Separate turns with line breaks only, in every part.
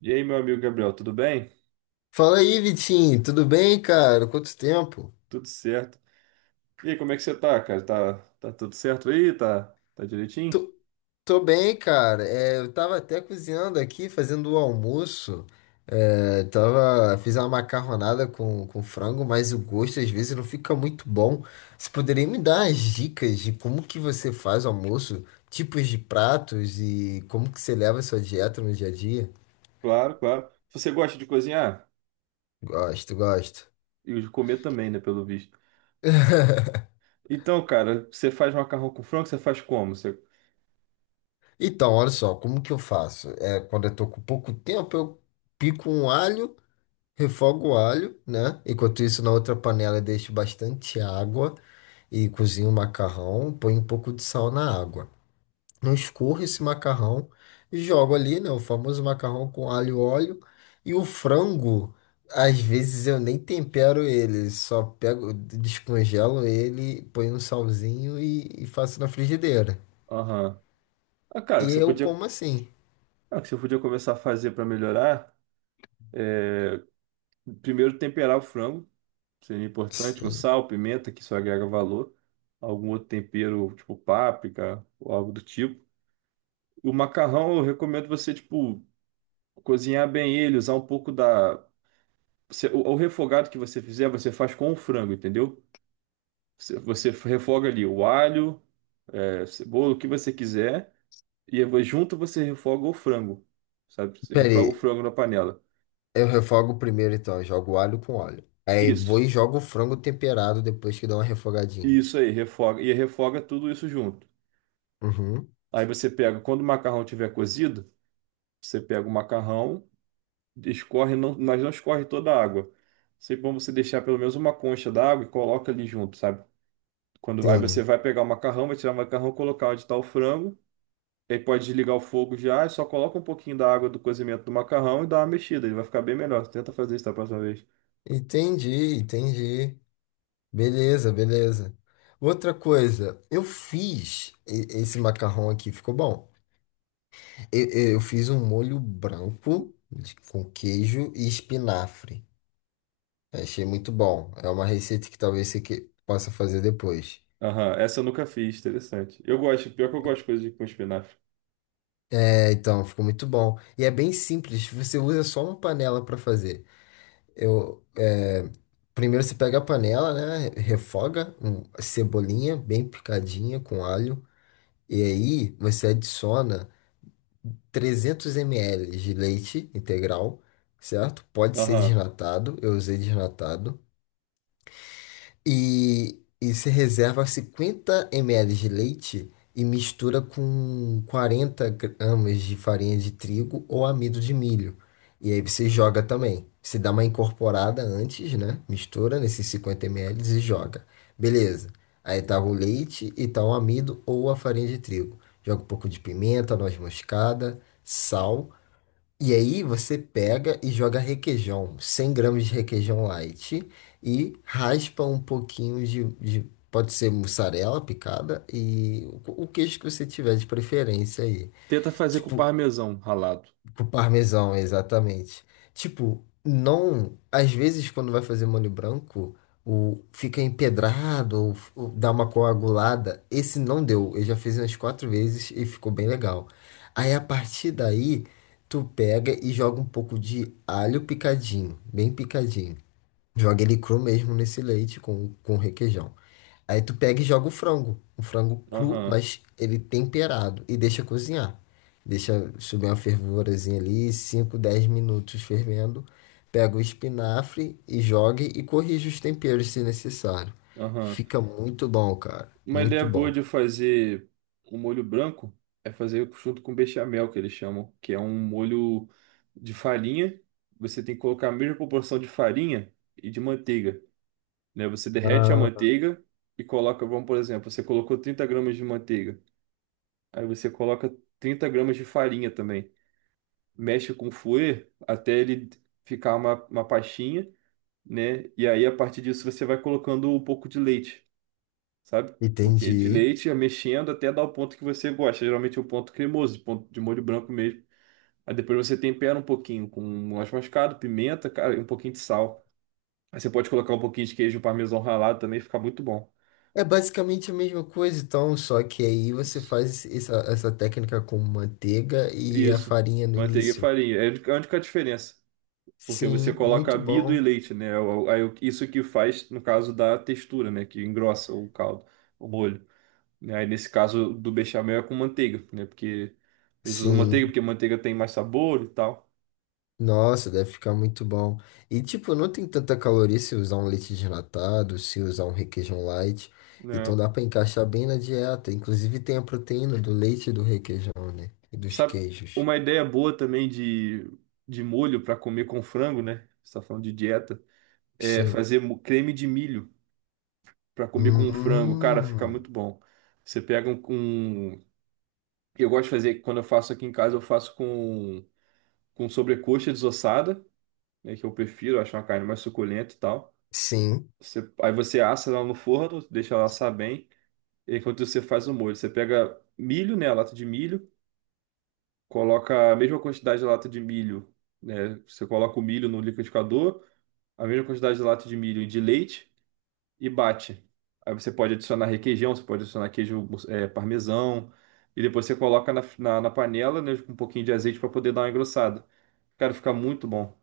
E aí, meu amigo Gabriel, tudo bem?
Fala aí, Vitinho, tudo bem, cara? Quanto tempo?
Tudo certo. E aí, como é que você tá, cara? Tá tudo certo aí? Tá, tá direitinho?
Tô, tô bem, cara. É, eu tava até cozinhando aqui, fazendo o almoço. É, tava, fiz uma macarronada com frango, mas o gosto às vezes não fica muito bom. Você poderia me dar as dicas de como que você faz o almoço, tipos de pratos e como que você leva a sua dieta no dia a dia?
Claro, claro. Você gosta de cozinhar?
Gosto, gosto.
E de comer também, né, pelo visto. Então, cara, você faz macarrão com frango, você faz como?
Então, olha só, como que eu faço? É, quando eu tô com pouco tempo, eu pico um alho. Refogo o alho, né? Enquanto isso, na outra panela, eu deixo bastante água e cozinho o macarrão. Põe um pouco de sal na água. Eu escorro esse macarrão e jogo ali, né? O famoso macarrão com alho e óleo. E o frango, às vezes eu nem tempero ele, só pego, descongelo ele, ponho um salzinho e faço na frigideira.
Aham. Ah, cara,
E eu como assim.
o que você podia começar a fazer para melhorar é, primeiro temperar o frango, seria importante, com
Sim.
sal, pimenta, que isso agrega valor, algum outro tempero, tipo páprica ou algo do tipo. O macarrão, eu recomendo você, tipo, cozinhar bem ele, usar um pouco da. O refogado que você fizer, você faz com o frango, entendeu? Você refoga ali o alho, cebola, o que você quiser, e aí junto você refoga o frango, sabe? Você refoga o
Peraí,
frango na panela.
eu refogo primeiro, então. Eu jogo alho com óleo. Aí vou
Isso,
e jogo o frango temperado depois que dá uma refogadinha.
isso aí, refoga. E refoga tudo isso junto.
Uhum.
Aí você pega, quando o macarrão tiver cozido, você pega o macarrão, escorre, não, mas não escorre toda a água. Sempre bom você deixar pelo menos uma concha d'água e coloca ali junto, sabe? Aí você
Sim.
vai pegar o macarrão, vai tirar o macarrão, colocar onde está o frango. Aí pode desligar o fogo já, e só coloca um pouquinho da água do cozimento do macarrão e dá uma mexida, ele vai ficar bem melhor. Tenta fazer isso da próxima vez.
Entendi, entendi. Beleza, beleza. Outra coisa, eu fiz esse macarrão aqui, ficou bom. Eu, eu fiz um molho branco com queijo e espinafre. Achei muito bom. É uma receita que talvez você possa fazer depois.
Aham, essa eu nunca fiz, interessante. Eu gosto, pior que eu gosto de coisa com espinafre.
É, então, ficou muito bom. E é bem simples, você usa só uma panela para fazer. Eu, Primeiro você pega a panela, né? Refoga cebolinha bem picadinha com alho. E aí você adiciona 300 ml de leite integral, certo? Pode ser
Aham.
desnatado, eu usei desnatado. E você reserva 50 ml de leite e mistura com 40 g de farinha de trigo ou amido de milho. E aí você joga também. Você dá uma incorporada antes, né? Mistura nesses 50 ml e joga. Beleza. Aí tá o leite e tá o amido ou a farinha de trigo. Joga um pouco de pimenta, noz moscada, sal e aí você pega e joga requeijão, 100 g de requeijão light e raspa um pouquinho pode ser mussarela picada e o queijo que você tiver de preferência aí.
Tenta fazer com
Tipo,
parmesão ralado.
pro parmesão, exatamente. Tipo, não. Às vezes, quando vai fazer molho branco, fica empedrado ou dá uma coagulada. Esse não deu. Eu já fiz umas quatro vezes e ficou bem legal. Aí, a partir daí, tu pega e joga um pouco de alho picadinho, bem picadinho. Joga ele cru mesmo nesse leite com requeijão. Aí tu pega e joga o frango. O frango cru,
Aham,
mas ele temperado. E deixa cozinhar. Deixa subir uma fervurazinha ali, 5 10 minutos fervendo. Pega o espinafre e joga e corrige os temperos se necessário.
aham.
Fica muito bom, cara.
Uma
Muito
ideia boa
bom.
de fazer um molho branco é fazer junto com bechamel, que eles chamam, que é um molho de farinha. Você tem que colocar a mesma proporção de farinha e de manteiga. Né? Você derrete a
Ah,
manteiga e coloca, vamos por exemplo, você colocou 30 gramas de manteiga, aí você coloca 30 gramas de farinha também. Mexe com o fouet até ele ficar uma pastinha, né? E aí a partir disso você vai colocando um pouco de leite, sabe? Porque de
entendi.
leite, mexendo até dar o ponto que você gosta. Geralmente é o ponto cremoso, o ponto de molho branco mesmo. Aí depois você tempera um pouquinho com noz moscada, pimenta, cara, e um pouquinho de sal. Aí você pode colocar um pouquinho de queijo parmesão ralado também, fica muito bom.
É basicamente a mesma coisa, então, só que aí você faz essa técnica com manteiga e a
Isso,
farinha no
manteiga e
início.
farinha. É a única diferença. Porque você
Sim,
coloca
muito
amido e
bom.
leite, né? Isso que faz, no caso, da textura, né? Que engrossa o caldo, o molho. Né? Aí nesse caso do bechamel é com manteiga, né? Porque eles usam manteiga
Sim.
porque manteiga tem mais sabor e tal,
Nossa, deve ficar muito bom. E tipo, não tem tanta caloria se usar um leite desnatado, se usar um requeijão light.
né?
Então dá pra encaixar bem na dieta. Inclusive tem a proteína do leite e do requeijão, né? E dos
Sabe,
queijos.
uma ideia boa também de molho para comer com frango, né? Você tá falando de dieta, é
Sim.
fazer creme de milho para comer com frango. Cara, fica
Hum.
muito bom. Você pega um, um Eu gosto de fazer, quando eu faço aqui em casa, eu faço com sobrecoxa desossada, né, que eu prefiro, acho uma carne mais suculenta e tal.
Sim.
Aí você assa ela no forno, deixa ela assar bem, e enquanto você faz o molho, você pega milho, né, a lata de milho, coloca a mesma quantidade de lata de milho, né, você coloca o milho no liquidificador, a mesma quantidade de lata de milho e de leite e bate. Aí você pode adicionar requeijão, você pode adicionar queijo, parmesão, e depois você coloca na panela, né, com um pouquinho de azeite para poder dar uma engrossada. Cara, fica muito bom.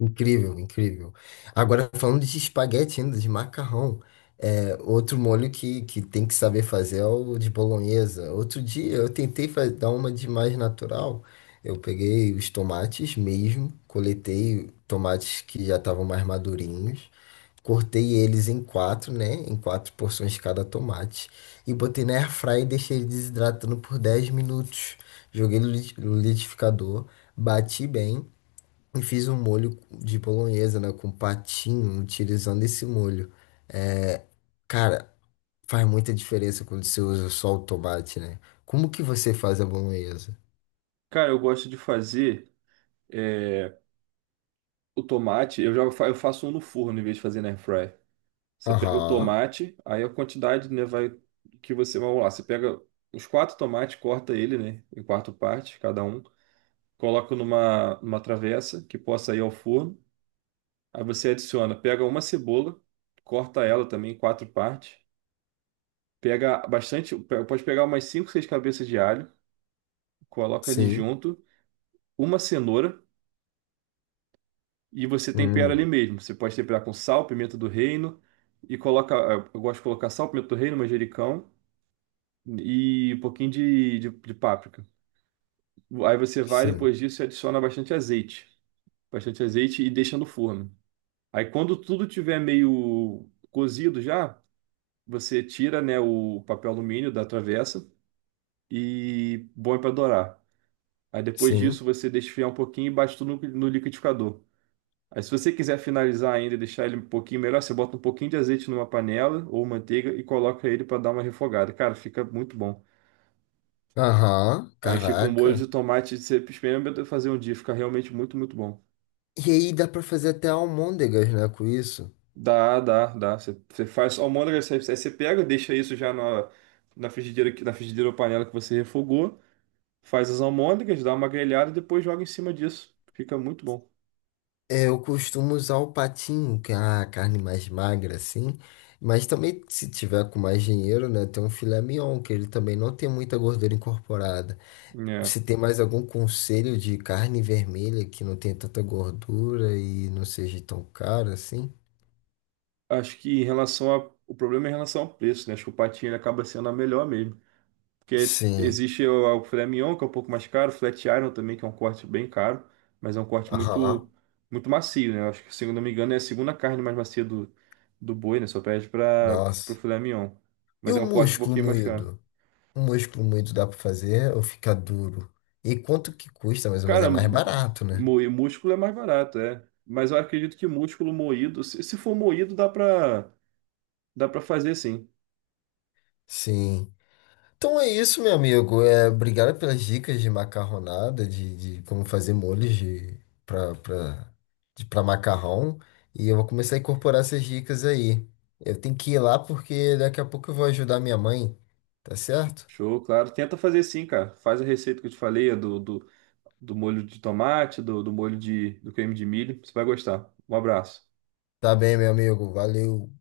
Incrível, incrível. Agora, falando de espaguete ainda, de macarrão, é, outro molho que tem que saber fazer é o de bolonhesa. Outro dia eu tentei dar uma de mais natural. Eu peguei os tomates mesmo, coletei tomates que já estavam mais madurinhos, cortei eles em quatro, né? Em quatro porções cada tomate. E botei na airfryer e deixei ele desidratando por 10 minutos. Joguei no liquidificador, bati bem. E fiz um molho de bolonhesa, né? Com patinho, utilizando esse molho. Cara, faz muita diferença quando você usa só o tomate, né? Como que você faz a bolonhesa?
Cara, eu gosto de fazer é, o tomate. Eu faço um no forno em vez de fazer na airfryer. Você pega o
Aham,
tomate, aí a quantidade, né, vai que você vai lá. Você pega os quatro tomates, corta ele, né, em quatro partes, cada um. Coloca numa travessa que possa ir ao forno. Aí você adiciona, pega uma cebola, corta ela também em quatro partes. Pega bastante, pode pegar umas cinco, seis cabeças de alho, coloca ali
sim.
junto, uma cenoura. E você tempera ali
Hum,
mesmo. Você pode temperar com sal, pimenta do reino e coloca. Eu gosto de colocar sal, pimenta do reino, manjericão e um pouquinho de páprica. Aí você vai
sim,
depois disso e adiciona bastante azeite. Bastante azeite e deixa no forno. Aí quando tudo tiver meio cozido já, você tira, né, o papel alumínio da travessa e põe para dourar. Aí depois disso
sim.
você deixa esfriar um pouquinho e bate tudo no liquidificador. Aí, se você quiser finalizar ainda e deixar ele um pouquinho melhor, você bota um pouquinho de azeite numa panela ou manteiga e coloca ele para dar uma refogada. Cara, fica muito bom.
Aham,
Aí fica um molho de
caraca.
tomate, você experimenta fazer um dia, fica realmente muito, muito bom.
E aí dá pra fazer até almôndegas, né? Com isso.
Dá, dá, dá. Você faz almôndega, você, aí você pega, deixa isso já na frigideira, na frigideira ou panela que você refogou, faz as almôndegas, dá uma grelhada e depois joga em cima disso. Fica muito bom.
É, eu costumo usar o patinho, que é a carne mais magra, assim. Mas também, se tiver com mais dinheiro, né? Tem um filé mignon, que ele também não tem muita gordura incorporada.
É.
Você tem mais algum conselho de carne vermelha que não tenha tanta gordura e não seja tão cara assim?
Acho que o problema é em relação ao preço, né? Acho que o patinho ele acaba sendo a melhor mesmo. Porque
Sim.
existe o filé mignon, que é um pouco mais caro, o flat iron também, que é um corte bem caro, mas é um corte muito,
Aham.
muito macio, né? Eu acho que, se eu não me engano, é a segunda carne mais macia do boi, né? Só perde para o
Nossa.
filé mignon.
E
Mas
o
é um corte um
músculo
pouquinho mais caro.
moído? O músculo moído dá pra fazer ou fica duro? E quanto que custa mais ou menos? É
Cara,
mais barato, né?
moer músculo é mais barato, é. Mas eu acredito que músculo moído, se for moído, dá pra fazer sim.
Sim. Então é isso, meu amigo. É, obrigado pelas dicas de macarronada, de como fazer molhos de para para de para macarrão. E eu vou começar a incorporar essas dicas aí. Eu tenho que ir lá porque daqui a pouco eu vou ajudar minha mãe. Tá certo?
Show, claro. Tenta fazer sim, cara. Faz a receita que eu te falei, a do molho de tomate, do molho de, do creme de milho. Você vai gostar. Um abraço.
Tá bem, meu amigo. Valeu.